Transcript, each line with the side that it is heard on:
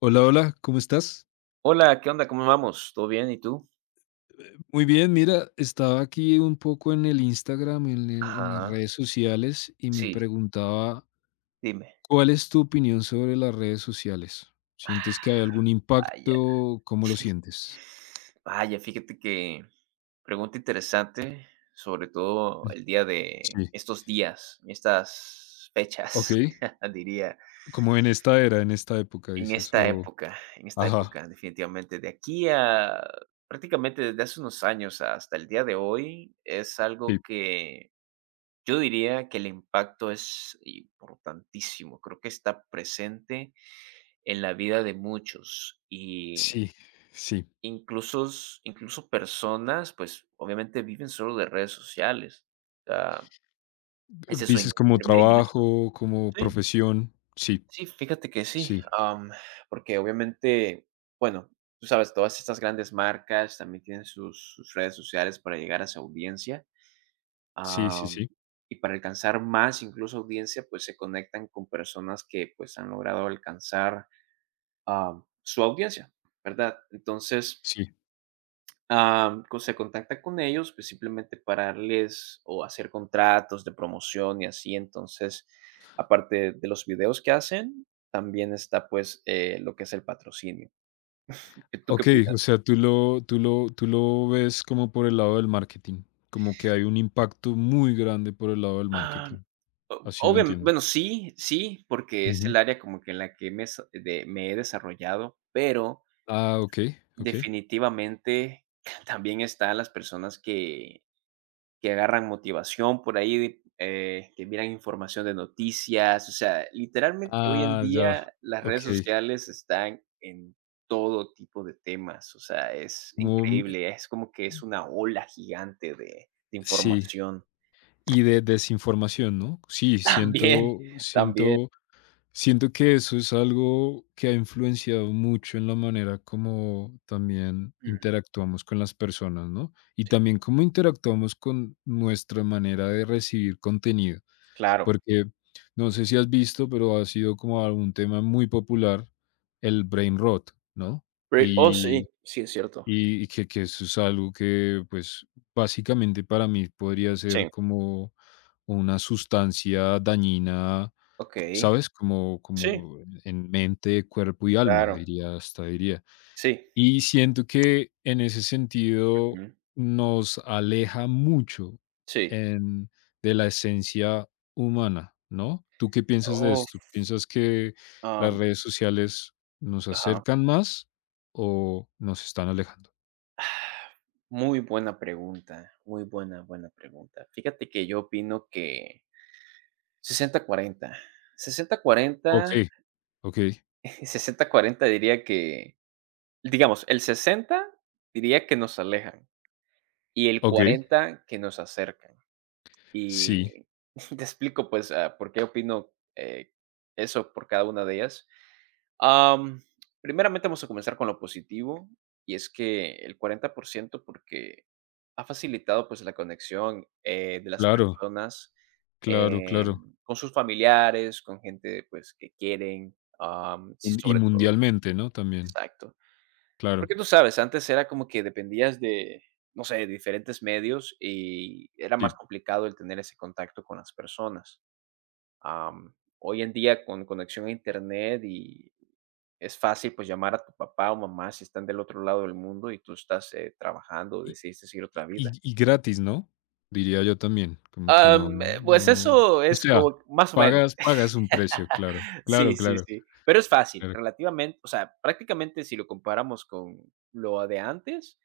left: Hola, hola, ¿cómo estás?
right: Hola, ¿qué onda? ¿Cómo vamos? ¿Todo bien? ¿Y tú?
left: Muy bien, mira, estaba aquí un poco en el Instagram, en las
right: Ajá,
left: redes sociales, y me
right: sí,
left: preguntaba,
right: dime.
left: ¿cuál es tu opinión sobre las redes sociales? ¿Sientes que hay algún
right: Vaya.
left: impacto? ¿Cómo lo sientes?
right: Vaya, fíjate que pregunta interesante, sobre todo
left: Mm.
right: el día de
left: Sí.
right: estos días, estas
left: Ok.
right: fechas, diría,
left: Como en esta era, en esta época,
right: en
left: dices,
right: esta
left: o.
right: época, en esta
left: Ajá.
right: época, definitivamente. De aquí a Prácticamente desde hace unos años hasta el día de hoy, es
left: Sí.
right: algo que yo diría que el impacto es importantísimo. Creo que está presente en la vida de muchos y
left: Sí, sí.
right: incluso incluso personas, pues, obviamente viven solo de redes sociales. O sea, ese es su in
left: Dices como
right: primer ingreso.
left: trabajo, como
right: Sí,
left: profesión. Sí,
right: sí, fíjate que sí,
left: sí,
right: porque obviamente, bueno, tú sabes, todas estas grandes marcas también tienen sus redes sociales para llegar a su audiencia,
left: sí, sí,
right: am,
left: sí,
right: y para alcanzar más, incluso audiencia, pues, se conectan con personas que, pues, han logrado alcanzar, su audiencia, ¿verdad? Entonces
left: sí.
right: Am, co se contacta con ellos, pues, simplemente para darles o hacer contratos de promoción y así. Entonces, aparte de los videos que hacen, también está, pues, lo que es el patrocinio. ¿Tú qué
left: Okey, o
right: opinas?
left: sea, tú lo ves como por el lado del marketing, como que hay un impacto muy grande por el lado del
right: Ah,
left: marketing,
right: o
left: así lo
right: obviam
left: entiendo.
right: bueno, sí, sí, porque es
left: Ujú.
right: el área como que en la que me sa de me he desarrollado, pero
left: Ah, okey, okey.
right: definitivamente también están las personas que agarran motivación por ahí, que miran información de noticias, o sea, literalmente hoy en
left: Ah, ya,
right: día las redes
left: okey.
right: sociales están en todo tipo de temas, o sea, es
left: Como,
right: increíble, es como que es una ola gigante de
left: sí.
right: información.
left: Y de desinformación, ¿no? Sí,
right: También, también.
left: siento siento que eso es algo que ha influenciado mucho en la manera como también
right: Mm,
left: interactuamos con las personas, ¿no? Y
right: sí,
left: también cómo
right: mm,
left: interactuamos con nuestra manera de recibir contenido,
right: claro.
left: porque no sé si has visto, pero ha sido como algún tema muy popular el brain rot, ¿no?
right: Oh, sí,
left: Y
right: sí, es cierto.
left: y que eso es algo que, pues, básicamente para mí podría
right: Sí,
left: ser como una sustancia dañina,
right: ok.
left: ¿sabes? Como,
right: Sí,
left: como en mente, cuerpo y alma,
right: claro,
left: diría, hasta diría.
right: sí.
left: Y siento que en ese sentido
right: Ujú,
left: nos aleja mucho
right: sí.
left: en- de la esencia humana, ¿no? ¿Tú qué piensas de
right: Oh,
left: esto? ¿Piensas que las
right: um,
left: redes sociales nos
right: ajá.
left: acercan más o nos están alejando?
right: Muy buena pregunta, muy buena, buena pregunta. Fíjate que yo opino que 60-40, 60-40,
left: Okey, okey,
right: 60-40 diría que, digamos, el 60 diría que nos alejan y el
left: okey.
right: 40 que nos acercan.
left: Sí,
right: Y te explico pues por qué opino eso por cada una de ellas. Am, Primeramente vamos a comenzar con lo positivo, y es que el 40% porque ha facilitado, pues, la conexión, de las
left: claro,
right: personas,
left: claro, claro.
right: con sus familiares, con gente, pues, que quieren, sí,
left: Un Y
right: sobre todo
left: mundialmente, ¿no? También,
right: exacto.
left: claro.
right: Porque tú sabes, antes era como que dependías de, no sé, de diferentes medios, y era más
left: Sí.
right: complicado el tener ese contacto con las personas. Hoy en día con conexión a internet y es fácil, pues, llamar a tu papá o mamá si están del otro lado del mundo y tú estás, trabajando,
left: Y
right: decidiste seguir
left: y
right: otra vida.
left: y y gratis, ¿no? Diría yo también, como que no
right: Pues,
left: no
right: eso
left: o
right: es
left: sea,
right: como más o menos.
left: pagas un precio, claro. Claro,
right: Sí, sí,
left: claro,
right: sí, pero es fácil,
left: claro,
right: relativamente, o sea, prácticamente si lo comparamos con lo de antes,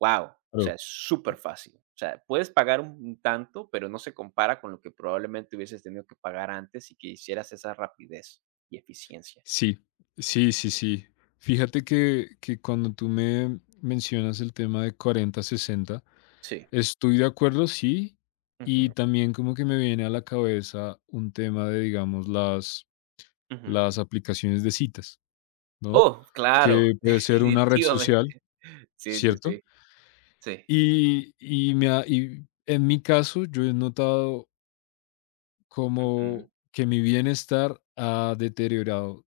right: wow, o sea,
left: claro.
right: es súper fácil. O sea, puedes pagar un tanto, pero no se compara con lo que probablemente hubieses tenido que pagar antes y que hicieras esa rapidez y eficiencia.
left: Sí, sí, sí, sí. Fíjate que cuando tú me mencionas el tema de 40, 60.
right: Sí.
left: Estoy de acuerdo, sí.
right: Ujú,
left: Y también como que me viene a la cabeza un tema de, digamos, las,
right: ujú.
left: las aplicaciones de citas, ¿no?
right: Oh, claro,
left: Que puede ser una red
right: definitivamente.
left: social,
right: Sí, sí, sí,
left: ¿cierto?
right: sí.
left: Y en mi caso, yo he notado
right: Ujú.
left: como que mi bienestar ha deteriorado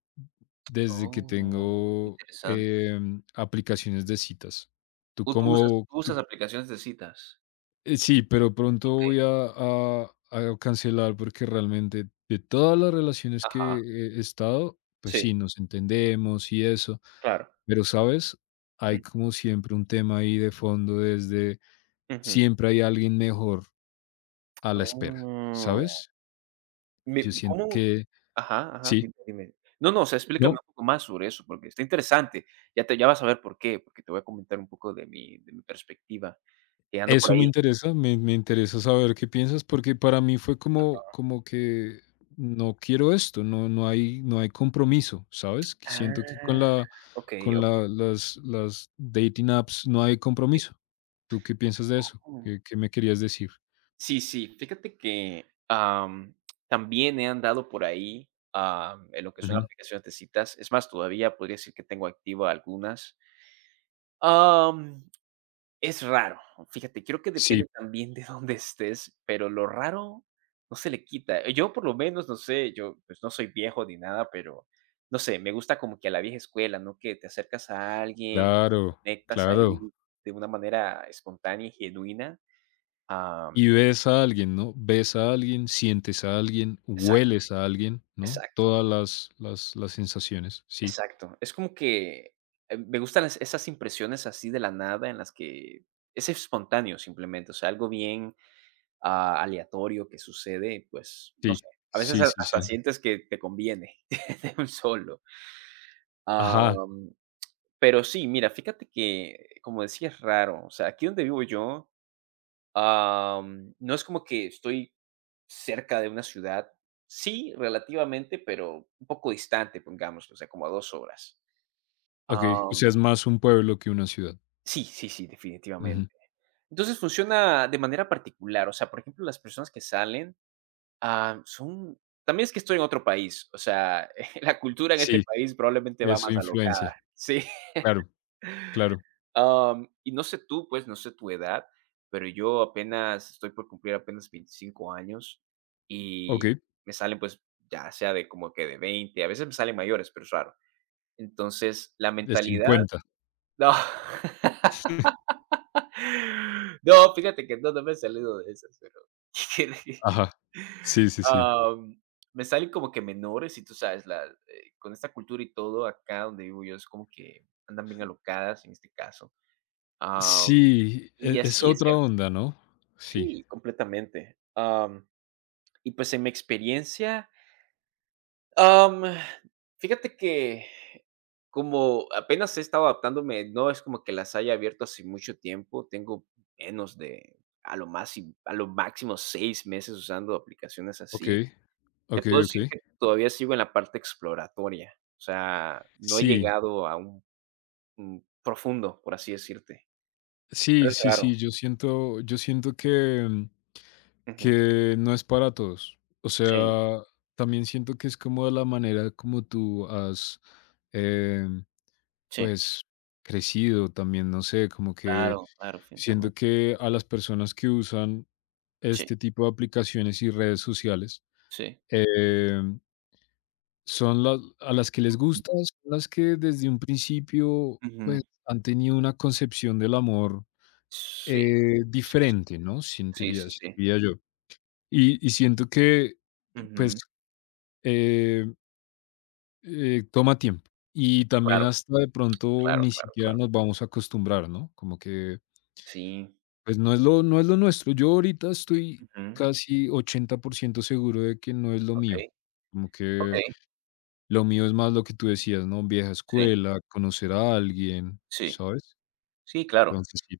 left: desde que
right: Oh,
left: tengo
right: interesante.
left: aplicaciones de citas. ¿Tú
right: ¿Tú tú usas
left: cómo,
right: tú usas
left: tú?
right: aplicaciones de citas?
left: Sí, pero pronto
right: Okey,
left: voy a cancelar, porque realmente de todas las relaciones que
right: ajá,
left: he estado, pues
right: sí,
left: sí, nos entendemos y eso,
right: claro.
left: pero, ¿sabes? Hay
right: Mm,
left: como siempre un tema ahí de fondo desde
right: ujú.
left: siempre hay alguien mejor a la espera,
right: Oh,
left: ¿sabes? Yo
right: me
left: siento
right: ¿cómo?
left: que
right: Ajá, ajá,
left: sí,
right: dime, dime. No, no, o sea, explícame
left: ¿no?
right: un poco más sobre eso, porque está interesante. Ya vas a ver por qué, porque te voy a comentar un poco de mi perspectiva, que ando por
left: Eso me
right: ahí.
left: interesa, me interesa saber qué piensas, porque para mí fue como que no quiero esto, no hay compromiso, ¿sabes? Que siento que
right: Ah, okey,
left: con
right: okey,
left: la las dating apps no hay compromiso. ¿Tú qué piensas de eso?
right: sí.
left: ¿Qué me querías decir?
right: Sí, sí, fíjate que, también he andado por ahí, en lo que son
left: Ujú.
right: aplicaciones de citas. Es más, todavía podría decir que tengo activa algunas. Am, es raro, fíjate, creo que
left: Sí,
right: depende también de dónde estés, pero lo raro no se le quita. Yo, por lo menos, no sé, yo, pues, no soy viejo ni nada, pero, no sé, me gusta como que a la vieja escuela, ¿no? Que te acercas a alguien,
left: claro,
right: conectas
left: claro.
right: ahí de una manera espontánea y genuina. Am,
left: Y ves a alguien, ¿no? Ves a alguien, sientes a alguien,
right: exacto,
left: hueles a alguien, ¿no?
right: exacto.
left: Todas las sensaciones. Sí,
right: Exacto. Es como que, me gustan las esas impresiones así de la nada en las que es espontáneo simplemente, o sea, algo bien, aleatorio que sucede, pues, no
left: sí,
right: sé, a veces
left: sí,
right: ha
left: sí,
right: hasta
left: sí.
right: sientes que te conviene de un solo.
left: Ajá.
right: Am, pero sí, mira, fíjate que, como decía, es raro, o sea, aquí donde vivo yo, no es como que estoy cerca de una ciudad. Sí, relativamente, pero un poco distante, pongámoslo, o sea, como a 2 horas.
left: Okey, o sea, es más un pueblo que una ciudad.
right: Sí, sí, sí, definitivamente.
left: Ujú.
right: Entonces, funciona de manera particular, o sea, por ejemplo, las personas que salen, ah, son también es que estoy en otro país, o sea, la cultura en este
left: Sí,
right: país probablemente va
left: eso
right: más alocada,
left: influencia.
right: sí,
left: Claro, claro.
right: y no sé tú, pues, no sé tu edad, pero yo apenas estoy por cumplir apenas 25 años y
left: Okey,
right: me salen, pues, ya sea de como que de 20, a veces me salen mayores, pero es raro. Entonces, la
left: de
right: mentalidad
left: 50.
right: no. No, fíjate que no, no me he salido de esas, pero
left: Ajá. Sí, sí, sí.
right: am, me salen como que menores y tú sabes, con esta cultura y todo acá donde vivo yo es como que andan bien alocadas en este caso. Am,
left: Sí,
right: y
left: es
right: así, es
left: otra
right: cierto.
left: onda, ¿no? Sí.
right: Sí, completamente. Y pues en mi experiencia, Am, fíjate que como apenas he estado adaptándome, no es como que las haya abierto hace mucho tiempo. Tengo menos de, a lo más, y- a lo máximo 6 meses usando aplicaciones así.
left: Okey,
right: Te puedo
left: okey,
right: decir
left: okey.
right: que todavía sigo en la parte exploratoria. O sea, no he
left: Sí,
right: llegado a un profundo, por así decirte. Pero
left: sí,
right: es
left: sí,
right: raro.
left: sí, yo siento que, mm,
right: Ujú.
left: que no es para todos. O
right: Sí,
left: sea, también siento que es como de la manera como tú has, em,
right: sí.
left: pues, crecido también, no sé, como que
right: Claro, claro,
left: siendo
right: definitivamente.
left: que a las personas que usan
right: Sí,
left: este tipo de aplicaciones y redes sociales,
right: sí.
left: em, son las a las que les gusta, son las que desde un principio, pues,
right: Ujú.
left: han tenido una concepción del amor,
right: Sí, sí,
left: diferente, ¿no?
right: sí,
left: Sentiría
right: sí, sí.
left: sentiría yo. Y siento que, pues,
right: Ujú.
left: eh, toma tiempo. Y también
right: Claro,
left: hasta de pronto
right: claro,
left: ni
right: claro,
left: siquiera
right: claro.
left: nos vamos a acostumbrar, ¿no? Como que.
right: Sí.
left: Pues no es lo nuestro. Yo ahorita estoy
right: Ujú.
left: casi 80% seguro de que no es lo
right: Okey,
left: mío. Como que
right: okey.
left: lo mío es más lo que tú decías, ¿no? Vieja
right: Sí,
left: escuela, conocer a alguien,
right: sí.
left: ¿sabes?
right: Sí, claro.
left: Entonces sí,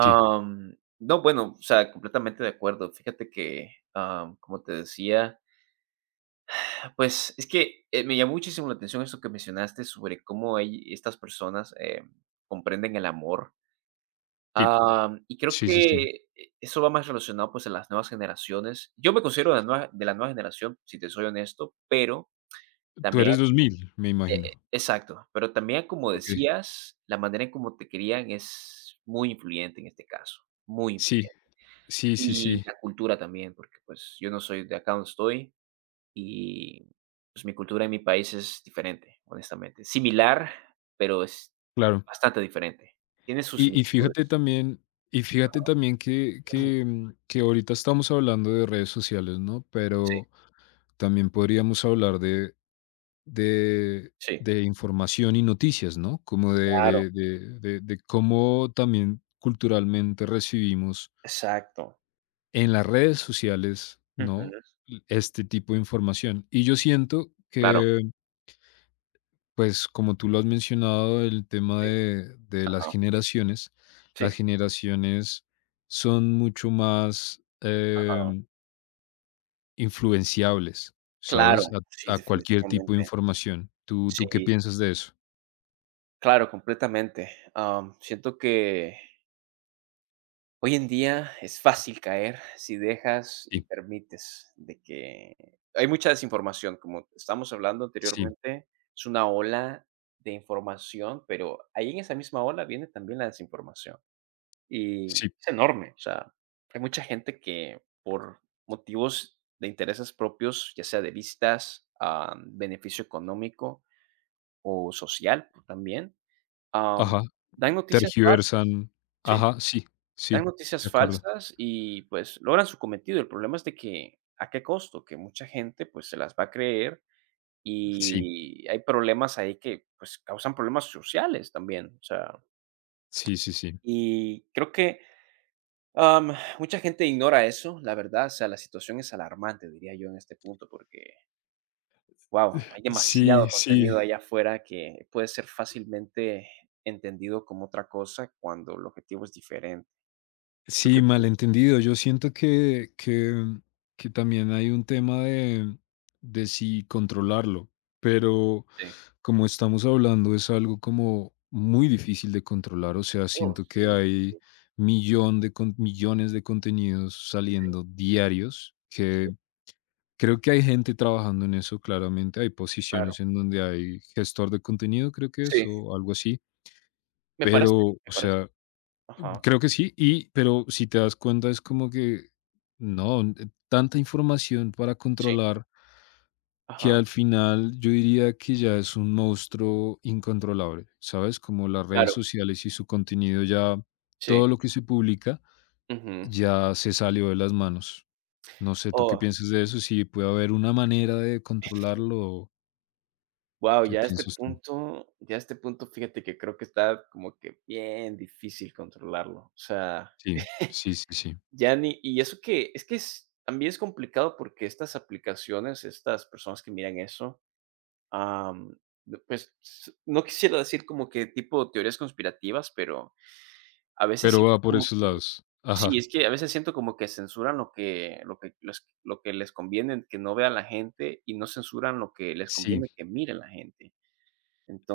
left: sí,
right: No, bueno, o sea, completamente de acuerdo. Fíjate que, como te decía, pues, es que, me llamó muchísimo la atención eso que mencionaste sobre cómo hay estas personas, comprenden el amor.
left: sí,
right: Y creo
left: sí, sí,
right: que
left: sí.
right: eso va más relacionado, pues, a las nuevas generaciones. Yo me considero de la nueva generación, si te soy honesto, pero
left: Tú
right: también.
left: eres 2000, me imagino.
right: Exacto, pero también, como
left: Okey.
right: decías, la manera en cómo te querían es muy influyente en este caso, muy
left: Sí,
right: influyente.
left: sí, sí,
right: Y
left: sí,
right: la cultura también, porque, pues, yo no soy de acá donde estoy y, pues, mi cultura en mi país es diferente, honestamente. Similar, pero es
left: claro.
right: bastante diferente. Tiene sus
left: Y fíjate
right: similitudes.
left: también y fíjate también que
right: Ujú.
left: que, mm, que ahorita estamos hablando de redes sociales, ¿no?
right: Sí,
left: Pero también podríamos hablar de
right: sí.
left: de información y noticias, ¿no? Como
right: Claro,
left: de cómo también culturalmente recibimos
right: exacto.
left: en las redes sociales, ¿no?
right: Ujú.
left: L Este tipo de información. Y yo siento
right: Claro.
left: que pues, como tú lo has mencionado, el tema
right: Sí,
left: de
right: ajá.
left: las
right: Sí,
left: generaciones son mucho más
right: ajá.
left: influenciables,
right: Claro.
left: ¿sabes?
right: Sí,
left: A cualquier tipo de
right: definitivamente.
left: información. ¿Tú qué
right: Sí.
left: piensas de eso?
right: Claro, completamente. Siento que hoy en día es fácil caer si dejas y
left: Sí,
right: permites de que hay mucha desinformación, como estábamos hablando
left: sí,
right: anteriormente, es una ola de información, pero ahí en esa misma ola viene también la desinformación. Y
left: sí,
right: es enorme, o sea, hay mucha gente que por motivos de intereses propios, ya sea de vistas, beneficio económico o social pues, también, Am,
left: ajá,
right: dan noticias falsas.
left: tergiversan,
right: Sí,
left: ajá, sí,
right: dan
left: sí, de
right: noticias
left: acuerdo.
right: falsas y, pues, logran su cometido. El problema es de que, ¿a qué costo? Que mucha gente, pues, se las va a creer
left: Sí,
right: y hay problemas ahí que, pues, causan problemas sociales también, o sea,
left: sí, sí, sí.
right: y creo que, mucha gente ignora eso, la verdad, o sea, la situación es alarmante, diría yo, en este punto, porque, guau, hay demasiado
left: Sí, sí,
right: contenido allá afuera que puede ser fácilmente entendido como otra cosa cuando el objetivo es diferente. ¿Tú qué
left: sí,
right: opinas?
left: malentendido. Yo siento que, que también hay un tema de, si controlarlo, pero
right: Sí.
left: como estamos hablando es algo como muy difícil de controlar. O sea,
right: Oh,
left: siento que
right: sí,
left: hay
right: sí,
left: millones de contenidos
right: sí,
left: saliendo diarios
right: sí,
left: que creo que hay gente trabajando en eso, claramente. Hay
right: claro.
left: posiciones en donde hay gestor de contenido, creo que es,
right: Sí,
left: o algo así.
right: me parece,
left: Pero,
right: me
left: o
right: parece.
left: sea,
right: Ajá.
left: creo que sí, y pero si te das cuenta es como que no, tanta información para
right: Sí,
left: controlar que
right: ajá,
left: al final yo diría que ya es un monstruo incontrolable, ¿sabes? Como las redes
right: claro,
left: sociales y su contenido ya,
right: sí.
left: todo lo que se publica
right: Ujú.
left: ya se salió de las manos. No sé, ¿tú qué
right: Oh,
left: piensas de eso? Si puede haber una manera de controlarlo,
right: wow,
left: ¿qué
right: ya a este
left: piensas tú?
right: punto ya a este punto, fíjate que creo que está como que bien difícil controlarlo. O sea,
left: Sí, sí, sí, sí.
right: ya ni y eso que es también es complicado porque estas aplicaciones, estas personas que miran eso, am, d pues, s no quisiera decir como que tipo teorías conspirativas, pero a veces
left: Pero
right: siento
left: va por
right: como
left: esos
right: que.
left: lados.
right: Sí,
left: Ajá.
right: es que a veces siento como que censuran lo que les conviene que no vea la gente, y no censuran lo que les
left: Sí,
right: conviene que mire la gente.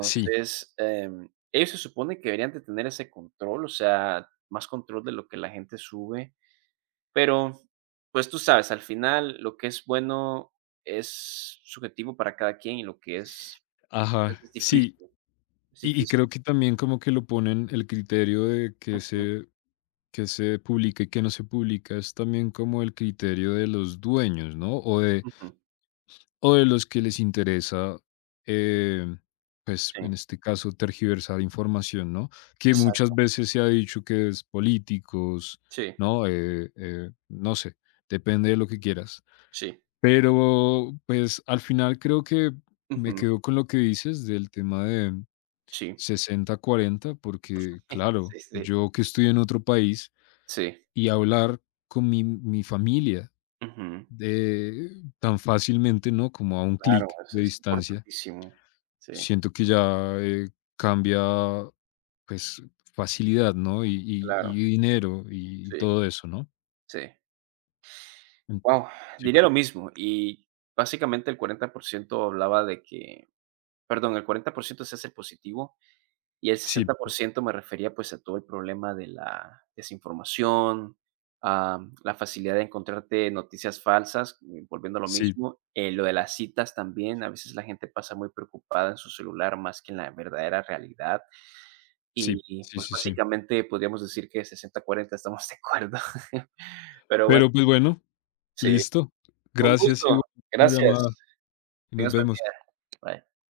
left: sí,
right: ellos se supone que deberían de tener ese control, o sea, más control de lo que la gente sube, pero, pues, tú sabes, al final lo que es bueno es subjetivo para cada quien, y lo que es
left: ajá,
right: es
left: sí.
right: difícil, es
left: Y creo
right: difícil.
left: que también como que lo ponen el criterio de que
right: Ujú,
left: se que se publica y que no se publica, es también como el criterio de los dueños, ¿no? O de
right: ujú,
left: o de los que les interesa, eh, pues,
right: sí,
left: en este caso, tergiversar información, ¿no? Que muchas
right: exacto.
left: veces se ha dicho que es políticos,
right: Sí,
left: ¿no? No sé, depende de lo que quieras.
right: sí.
left: Pero, pues, al final creo que me
right: Ujú,
left: quedo con lo que dices del tema de
right: sí.
left: 60 40 porque claro,
right: Sí, sí.
left: yo que estoy en otro país
right: Sí,
left: y hablar con mi familia
right: ujú.
left: de, tan fácilmente, ¿no? Como a un
right: Claro,
left: clic
right: eso
left: de
right: es
left: distancia,
right: importantísimo. Sí,
left: siento que ya cambia, pues, facilidad, ¿no? Y, y-
right: claro.
left: y dinero y
right: Sí,
left: todo eso, ¿no?
right: sí.
left: En-
right: Wow,
left: Sí,
right: diría lo mismo, y básicamente el 40% hablaba de que perdón, el 40% es hace positivo, y el
left: sí,
right: 60% me refería, pues, a todo el problema de la desinformación, la facilidad de encontrarte noticias falsas, volviendo a lo
left: sí,
right: mismo, lo de las citas también, a veces la gente pasa muy preocupada en su celular más que en la verdadera realidad.
left: sí,
right: Y,
left: sí,
right: pues,
left: sí, sí.
right: básicamente podríamos decir que 60-40 estamos de acuerdo. Pero bueno,
left: Pero pues bueno,
right: sí.
left: listo.
right: Un
left: Gracias y
right: gusto.
left: una llamada
right: Gracias.
left: y nos
right: Tengas buen día.
left: vemos.
right: Bye.